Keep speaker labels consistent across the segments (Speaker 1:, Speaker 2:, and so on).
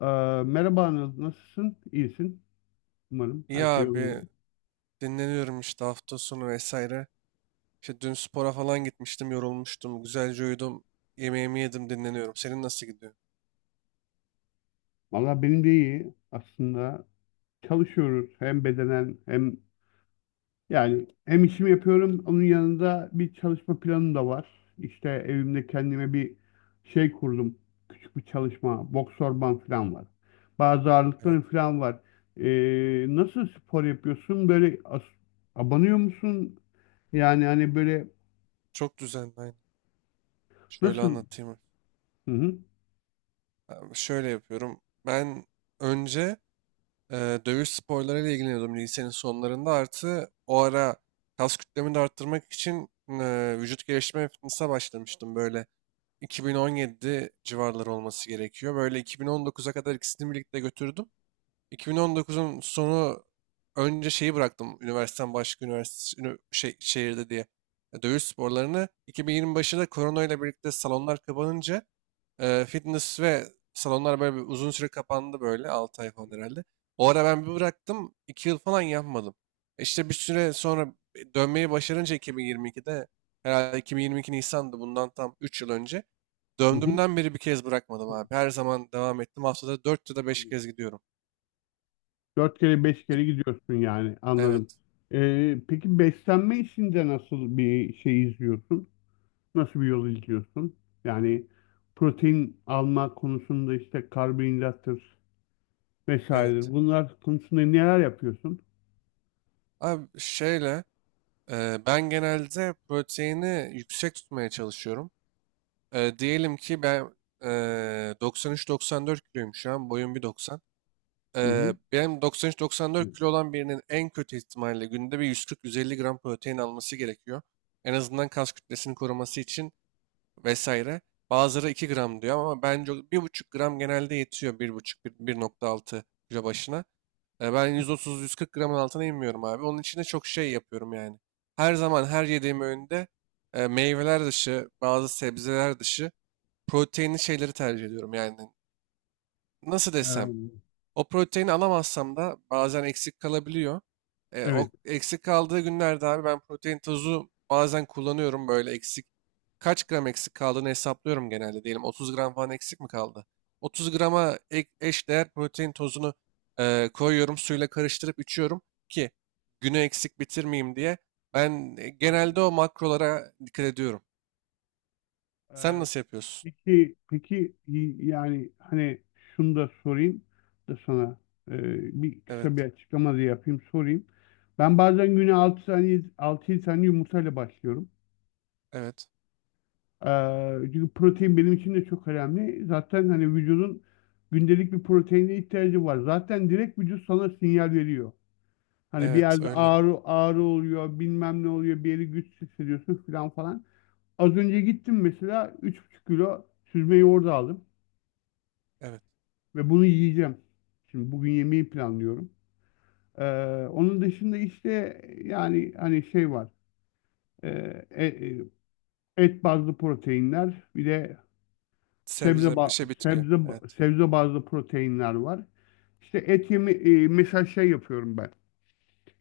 Speaker 1: Ee, Merhaba Anıl, nasılsın? İyisin umarım.
Speaker 2: İyi
Speaker 1: Her şey yolunda.
Speaker 2: abi dinleniyorum işte hafta sonu vesaire. İşte dün spora falan gitmiştim, yorulmuştum, güzelce uyudum, yemeğimi yedim, dinleniyorum. Senin nasıl gidiyor?
Speaker 1: Valla benim de iyi. Aslında çalışıyoruz hem bedenen hem yani hem işimi yapıyorum. Onun yanında bir çalışma planım da var. İşte evimde kendime bir şey kurdum. Küçük bir çalışma, boks orman falan var. Bazı
Speaker 2: Evet,
Speaker 1: ağırlıkların falan var. Nasıl spor yapıyorsun? Böyle abanıyor musun? Yani hani böyle
Speaker 2: çok düzenli aynı. Şöyle
Speaker 1: nasıl?
Speaker 2: anlatayım.
Speaker 1: Hı hı.
Speaker 2: Abi şöyle yapıyorum. Ben önce dövüş sporlarıyla ilgileniyordum lisenin sonlarında. Artı o ara kas kütlemi de arttırmak için vücut geliştirme ve fitness'a başlamıştım. Böyle 2017 civarları olması gerekiyor. Böyle 2019'a kadar ikisini birlikte götürdüm. 2019'un sonu önce şeyi bıraktım üniversiteden başka üniversite şey, şehirde diye dövüş sporlarını. 2020 başında korona ile birlikte salonlar kapanınca fitness ve salonlar böyle bir uzun süre kapandı böyle 6 ay falan herhalde. O ara ben bir bıraktım 2 yıl falan yapmadım. İşte bir süre sonra dönmeyi başarınca 2022'de herhalde 2022 Nisan'dı bundan tam 3 yıl önce.
Speaker 1: Hı
Speaker 2: Döndüğümden beri bir kez bırakmadım abi. Her zaman devam ettim. Haftada 4 ya da 5
Speaker 1: hı.
Speaker 2: kez gidiyorum.
Speaker 1: Dört kere beş kere gidiyorsun yani anladım.
Speaker 2: Evet.
Speaker 1: Peki beslenme işinde nasıl bir şey izliyorsun? Nasıl bir yol izliyorsun? Yani protein alma konusunda işte karbonhidrattır
Speaker 2: Evet.
Speaker 1: vesairedir. Bunlar konusunda neler yapıyorsun?
Speaker 2: Abi şeyle ben genelde proteini yüksek tutmaya çalışıyorum. Diyelim ki ben 93-94 kiloyum şu an. Boyum 1,90.
Speaker 1: Hı hı.
Speaker 2: Benim 93-94 kilo olan birinin en kötü ihtimalle günde bir 140-150 gram protein alması gerekiyor. En azından kas kütlesini koruması için vesaire. Bazıları 2 gram diyor ama bence o bir buçuk gram genelde yetiyor bir buçuk bir 16 kilo başına. Ben 130-140 gramın altına inmiyorum abi. Onun için de çok şey yapıyorum yani. Her zaman her yediğim öğünde meyveler dışı, bazı sebzeler dışı proteinli şeyleri tercih ediyorum. Yani nasıl desem
Speaker 1: Ee,
Speaker 2: o proteini alamazsam da bazen eksik kalabiliyor. O
Speaker 1: evet.
Speaker 2: eksik kaldığı günlerde abi ben protein tozu bazen kullanıyorum böyle eksik. Kaç gram eksik kaldığını hesaplıyorum genelde. Diyelim 30 gram falan eksik mi kaldı? 30 grama eş değer protein tozunu koyuyorum. Suyla karıştırıp içiyorum ki günü eksik bitirmeyeyim diye. Ben
Speaker 1: Anladım.
Speaker 2: genelde o makrolara dikkat ediyorum.
Speaker 1: Ee,
Speaker 2: Sen nasıl yapıyorsun?
Speaker 1: peki, yani hani şunu da sorayım da sana bir
Speaker 2: Evet,
Speaker 1: kısa bir açıklama da yapayım sorayım. Ben bazen güne 6 tane 6 tane yumurtayla başlıyorum.
Speaker 2: evet,
Speaker 1: Çünkü protein benim için de çok önemli. Zaten hani vücudun gündelik bir proteine ihtiyacı var. Zaten direkt vücut sana sinyal veriyor. Hani bir
Speaker 2: evet
Speaker 1: yerde
Speaker 2: öyle.
Speaker 1: ağrı ağrı oluyor, bilmem ne oluyor, bir yeri güçsüz hissediyorsun falan falan. Az önce gittim mesela 3,5 kilo süzme yoğurdu aldım.
Speaker 2: Evet.
Speaker 1: Ve bunu yiyeceğim. Şimdi bugün yemeği planlıyorum. Ee, Onun dışında işte yani hani şey var. Ee, e- e- et bazlı proteinler, bir de sebze
Speaker 2: Sebze, bir
Speaker 1: ba-
Speaker 2: şey bitki. Evet,
Speaker 1: sebze bazlı proteinler var. İşte et yemi mesela şey yapıyorum ben.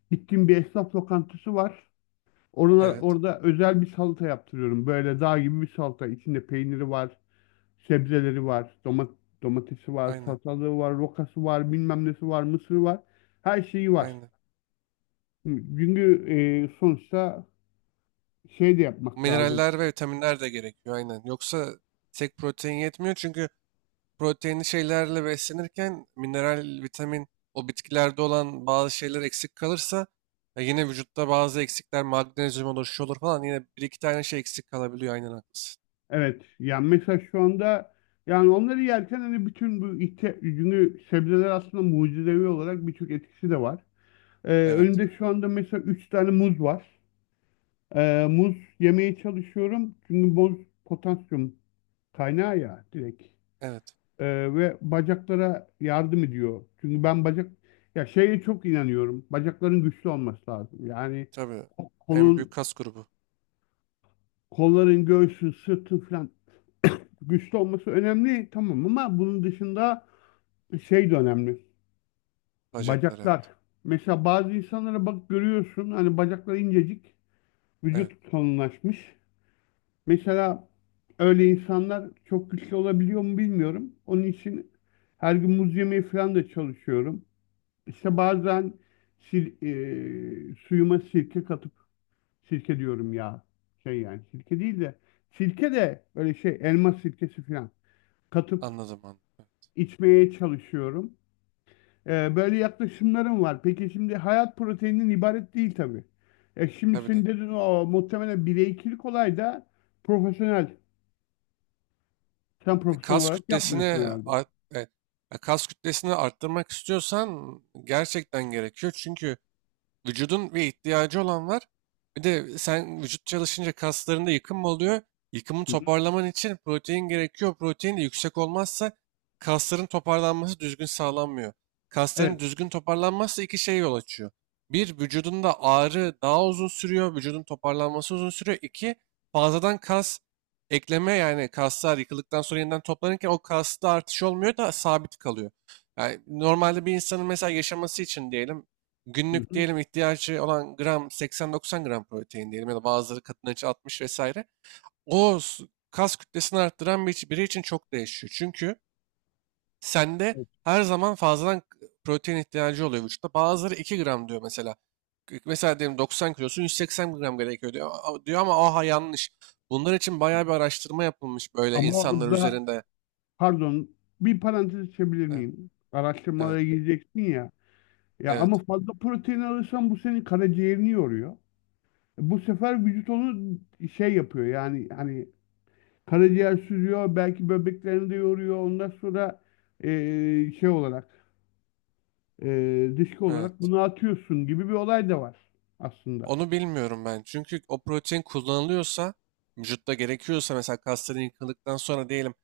Speaker 1: Gittiğim bir esnaf lokantası var.
Speaker 2: evet.
Speaker 1: Orada özel bir salata yaptırıyorum. Böyle dağ gibi bir salata. İçinde peyniri var. Sebzeleri var, domatesi var,
Speaker 2: Aynen,
Speaker 1: salatalığı var, rokası var, bilmem nesi var, mısırı var. Her şeyi var.
Speaker 2: aynen.
Speaker 1: Çünkü sonuçta şey de yapmak lazım.
Speaker 2: Mineraller ve vitaminler de gerekiyor, aynen. Yoksa tek protein yetmiyor çünkü proteinli şeylerle beslenirken mineral, vitamin, o bitkilerde olan bazı şeyler eksik kalırsa yine vücutta bazı eksikler, magnezyum olur, şu olur falan yine bir iki tane şey eksik kalabiliyor, aynen haklısın.
Speaker 1: Evet, yani mesela şu anda yani onları yerken hani bütün bu çünkü sebzeler aslında mucizevi olarak birçok etkisi de var.
Speaker 2: Evet,
Speaker 1: Önümde şu anda mesela 3 tane muz var. Muz yemeye çalışıyorum. Çünkü muz potasyum kaynağı ya direkt.
Speaker 2: evet.
Speaker 1: Ve bacaklara yardım ediyor. Çünkü ben ya şeye çok inanıyorum. Bacakların güçlü olması lazım. Yani
Speaker 2: Tabii
Speaker 1: ko-
Speaker 2: en büyük
Speaker 1: kolun,
Speaker 2: kas grubu
Speaker 1: kolların, göğsü, sırtı falan güçlü olması önemli tamam ama bunun dışında şey de önemli.
Speaker 2: bacaklar, evet.
Speaker 1: Bacaklar. Mesela bazı insanlara bak görüyorsun hani bacakları incecik,
Speaker 2: Evet,
Speaker 1: vücut kalınlaşmış. Mesela öyle insanlar çok güçlü olabiliyor mu bilmiyorum. Onun için her gün muz yemeye falan da çalışıyorum. İşte bazen sil, suyuma sirke katıp sirke diyorum ya şey yani sirke değil de sirke de böyle şey elma sirkesi falan katıp
Speaker 2: anladım anladım. Evet,
Speaker 1: içmeye çalışıyorum. Böyle yaklaşımlarım var. Peki şimdi hayat proteininden ibaret değil tabii. Şimdi
Speaker 2: tabii
Speaker 1: senin
Speaker 2: de
Speaker 1: dedin o muhtemelen bireykilik olay da profesyonel. Sen
Speaker 2: E,
Speaker 1: profesyonel
Speaker 2: kas
Speaker 1: olarak
Speaker 2: kütlesini
Speaker 1: yapmıyorsun herhalde.
Speaker 2: art- e, kas kütlesini arttırmak istiyorsan gerçekten gerekiyor. Çünkü vücudun bir ihtiyacı olan var. Bir de sen vücut çalışınca kaslarında yıkım oluyor. Yıkımı
Speaker 1: Hı hı.
Speaker 2: toparlaman için protein gerekiyor. Protein de yüksek olmazsa kasların toparlanması düzgün sağlanmıyor. Kasların
Speaker 1: Evet.
Speaker 2: düzgün toparlanmazsa iki şey yol açıyor. Bir, vücudunda ağrı daha uzun sürüyor. Vücudun toparlanması uzun sürüyor. İki, fazladan kas ekleme yani kaslar yıkıldıktan sonra yeniden toplanırken o kasta artış olmuyor da sabit kalıyor. Yani normalde bir insanın mesela yaşaması için diyelim
Speaker 1: Hı
Speaker 2: günlük
Speaker 1: hı.
Speaker 2: diyelim ihtiyacı olan gram 80-90 gram protein diyelim ya da bazıları kadınlar için 60 vesaire. O s- Kas kütlesini arttıran biri için çok değişiyor. Çünkü sende
Speaker 1: Evet.
Speaker 2: her zaman fazladan protein ihtiyacı oluyor vücutta. Bazıları 2 gram diyor mesela. Mesela diyelim 90 kilosun 180 gram gerekiyor diyor, diyor ama aha yanlış. Bunlar için bayağı bir araştırma yapılmış böyle
Speaker 1: Ama
Speaker 2: insanlar
Speaker 1: orada
Speaker 2: üzerinde.
Speaker 1: Pardon, bir parantez açabilir
Speaker 2: Evet,
Speaker 1: miyim?
Speaker 2: evet,
Speaker 1: Araştırmalara gireceksin ya. Ya ama
Speaker 2: evet,
Speaker 1: fazla protein alırsan bu senin karaciğerini yoruyor. Bu sefer vücut onu şey yapıyor yani hani karaciğer süzüyor belki böbreklerini de yoruyor. Ondan sonra şey olarak dışkı olarak
Speaker 2: evet.
Speaker 1: bunu atıyorsun gibi bir olay da var aslında.
Speaker 2: Onu bilmiyorum ben. Çünkü o protein kullanılıyorsa, vücutta gerekiyorsa mesela kasların yıkıldıktan sonra diyelim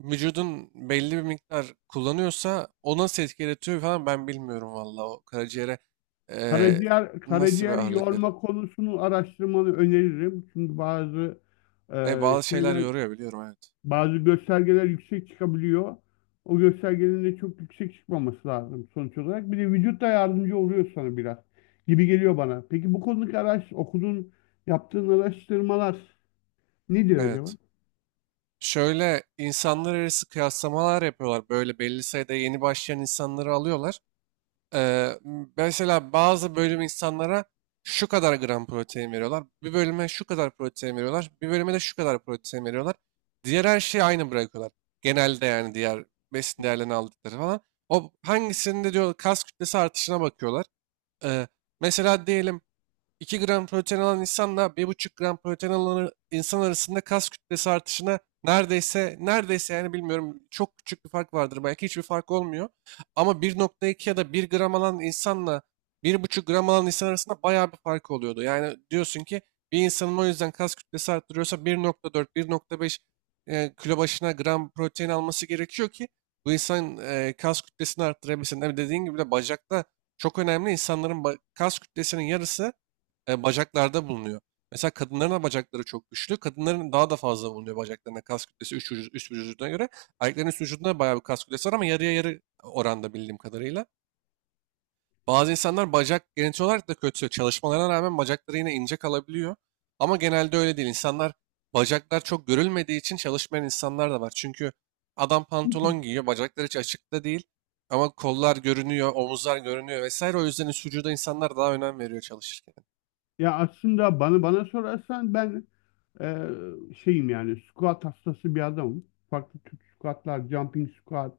Speaker 2: vücudun belli bir miktar kullanıyorsa o nasıl etki yaratıyor falan ben bilmiyorum valla. O karaciğere eee,
Speaker 1: Karaciğer
Speaker 2: nasıl bir
Speaker 1: karaciğer
Speaker 2: ağırlık veriyor.
Speaker 1: yorma konusunu araştırmanı öneririm. Çünkü bazı e,
Speaker 2: Bazı şeyler
Speaker 1: şeyler
Speaker 2: yoruyor biliyorum evet.
Speaker 1: bazı göstergeler yüksek çıkabiliyor. O göstergelerin de çok yüksek çıkmaması lazım sonuç olarak. Bir de vücut da yardımcı oluyor sana biraz gibi geliyor bana. Peki bu konudaki okuduğun, yaptığın araştırmalar ne diyor acaba?
Speaker 2: Evet. Şöyle insanlar arası kıyaslamalar yapıyorlar. Böyle belli sayıda yeni başlayan insanları alıyorlar. Ee, Mesela bazı bölüm insanlara şu kadar gram protein veriyorlar. Bir bölüme şu kadar protein veriyorlar. Bir bölüme de şu kadar protein veriyorlar. Diğer her şeyi aynı bırakıyorlar. Genelde yani diğer besin değerlerini aldıkları falan. O hangisinde diyor kas kütlesi artışına bakıyorlar. Ee, Mesela diyelim 2 gram protein alan insanla bir buçuk gram protein alan insan arasında kas kütlesi artışına neredeyse neredeyse yani bilmiyorum çok küçük bir fark vardır belki hiçbir fark olmuyor. Ama 1,2 ya da bir gram alan insanla bir buçuk gram alan insan arasında bayağı bir fark oluyordu. Yani diyorsun ki bir insanın o yüzden kas kütlesi arttırıyorsa 1,4 1,5 kilo başına gram protein alması gerekiyor ki bu insan kas kütlesini arttırabilsin. Tabii dediğin gibi de bacakta çok önemli. İnsanların kas kütlesinin yarısı bacaklarda bulunuyor. Mesela kadınların da bacakları çok güçlü. Kadınların daha da fazla bulunuyor bacaklarına kas kütlesi üst vücuduna göre. Erkeklerin üst vücudunda bayağı bir kas kütlesi var ama yarıya yarı oranda bildiğim kadarıyla. Bazı insanlar bacak genetik olarak da kötü. Çalışmalarına rağmen bacakları yine ince kalabiliyor. Ama genelde öyle değil. İnsanlar bacaklar çok görülmediği için çalışmayan insanlar da var. Çünkü adam pantolon giyiyor, bacakları hiç açıkta değil. Ama kollar görünüyor, omuzlar görünüyor vesaire. O yüzden üst vücuda insanlar daha önem veriyor çalışırken.
Speaker 1: Ya aslında bana sorarsan ben Ee, şeyim yani squat hastası bir adamım. Farklı tür squatlar, jumping squat,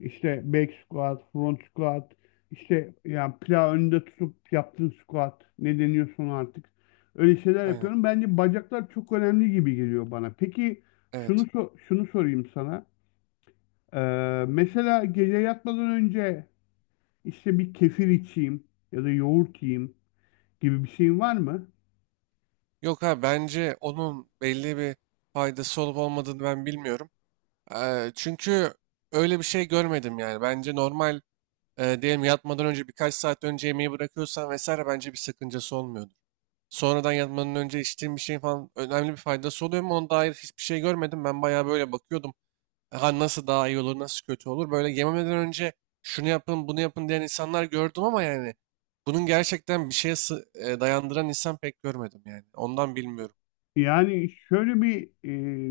Speaker 1: işte back squat, front squat, işte yani plağı önünde tutup yaptığın squat ne deniyorsun artık. Öyle şeyler
Speaker 2: Aynen.
Speaker 1: yapıyorum. Bence bacaklar çok önemli gibi geliyor bana. Peki
Speaker 2: Evet.
Speaker 1: şunu sorayım sana. Mesela gece yatmadan önce işte bir kefir içeyim ya da yoğurt yiyeyim gibi bir şeyin var mı?
Speaker 2: Yok abi bence onun belli bir faydası olup olmadığını ben bilmiyorum. Çünkü öyle bir şey görmedim yani. Bence normal diyelim yatmadan önce birkaç saat önce yemeği bırakıyorsan vesaire bence bir sakıncası olmuyordur. Sonradan yatmadan önce içtiğim bir şeyin falan önemli bir faydası oluyor mu? Ona dair hiçbir şey görmedim. Ben bayağı böyle bakıyordum. Ha nasıl daha iyi olur, nasıl kötü olur? Böyle yememeden önce şunu yapın, bunu yapın diyen insanlar gördüm ama yani bunun gerçekten bir şeye dayandıran insan pek görmedim yani. Ondan bilmiyorum.
Speaker 1: Yani şöyle bir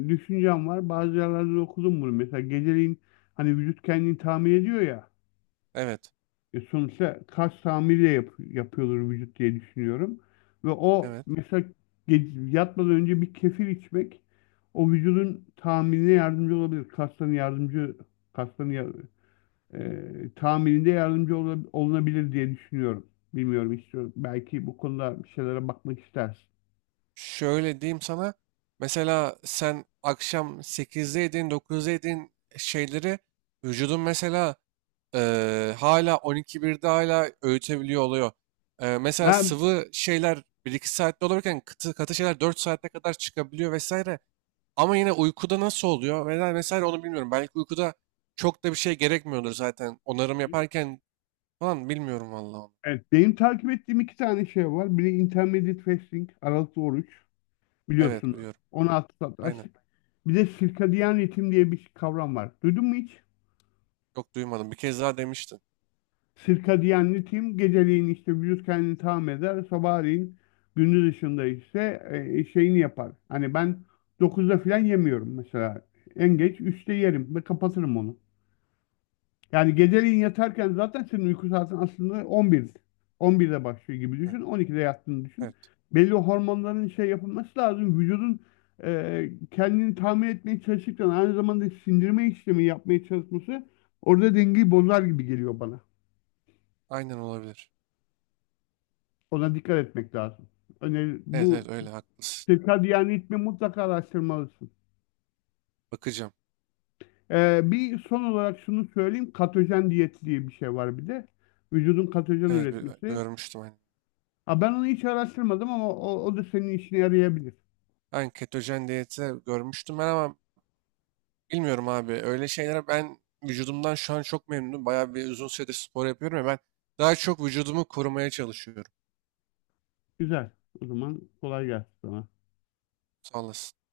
Speaker 1: düşüncem var. Bazı yerlerde de okudum bunu. Mesela geceleyin hani vücut kendini tamir ediyor ya.
Speaker 2: Evet,
Speaker 1: Sonuçta kas tamiri de yapıyordur vücut diye düşünüyorum. Ve o
Speaker 2: evet.
Speaker 1: mesela yatmadan önce bir kefir içmek o vücudun tamirine yardımcı olabilir. Kasların tamirinde yardımcı olunabilir diye düşünüyorum. Bilmiyorum istiyorum. Belki bu konuda bir şeylere bakmak istersin.
Speaker 2: Şöyle diyeyim sana. Mesela sen akşam sekizde yediğin, dokuzda yediğin şeyleri vücudun mesela hala on iki birde hala öğütebiliyor oluyor. Mesela
Speaker 1: Ben
Speaker 2: sıvı şeyler bir iki saatte olurken katı, katı şeyler 4 saate kadar çıkabiliyor vesaire. Ama yine uykuda nasıl oluyor? Mesela, mesela onu bilmiyorum. Belki uykuda çok da bir şey gerekmiyordur zaten. Onarım yaparken falan bilmiyorum vallahi onu.
Speaker 1: Evet, benim takip ettiğim iki tane şey var. Biri Intermittent Fasting, aralıklı oruç
Speaker 2: Evet
Speaker 1: biliyorsunuz.
Speaker 2: biliyorum.
Speaker 1: 16 saat
Speaker 2: Aynen.
Speaker 1: açlık. Bir de circadian ritim diye bir kavram var. Duydun mu hiç?
Speaker 2: Çok duymadım. Bir kez daha demiştin.
Speaker 1: Circadian ritim geceleyin işte vücut kendini tamam eder. Sabahleyin gündüz ışığında ise şeyini yapar. Hani ben 9'da falan yemiyorum mesela. En geç 3'te yerim ve kapatırım onu. Yani geceliğin yatarken zaten senin uyku saatin aslında 11. 11'de başlıyor gibi
Speaker 2: Evet.
Speaker 1: düşün. 12'de yattığını düşün.
Speaker 2: Evet.
Speaker 1: Belli hormonların şey yapılması lazım. Vücudun kendini tamir etmeye çalışırken aynı zamanda sindirme işlemi yapmaya çalışması orada dengeyi bozar gibi geliyor bana.
Speaker 2: Aynen olabilir.
Speaker 1: Ona dikkat etmek lazım. Öneri,
Speaker 2: Evet evet
Speaker 1: bu
Speaker 2: öyle haklısın.
Speaker 1: yani ritmi mutlaka araştırmalısın.
Speaker 2: Bakacağım.
Speaker 1: Bir son olarak şunu söyleyeyim. Katojen diyet diye bir şey var bir de. Vücudun katojen
Speaker 2: Evet
Speaker 1: üretmesi.
Speaker 2: görmüştüm hani.
Speaker 1: Ha, ben onu hiç araştırmadım ama o da senin işine yarayabilir.
Speaker 2: Ben ketojen diyeti görmüştüm ben ama bilmiyorum abi. Öyle şeylere ben vücudumdan şu an çok memnunum. Bayağı bir uzun süredir spor yapıyorum ya ben daha çok vücudumu korumaya çalışıyorum.
Speaker 1: Güzel. O zaman kolay gelsin sana.
Speaker 2: Sağ olasın.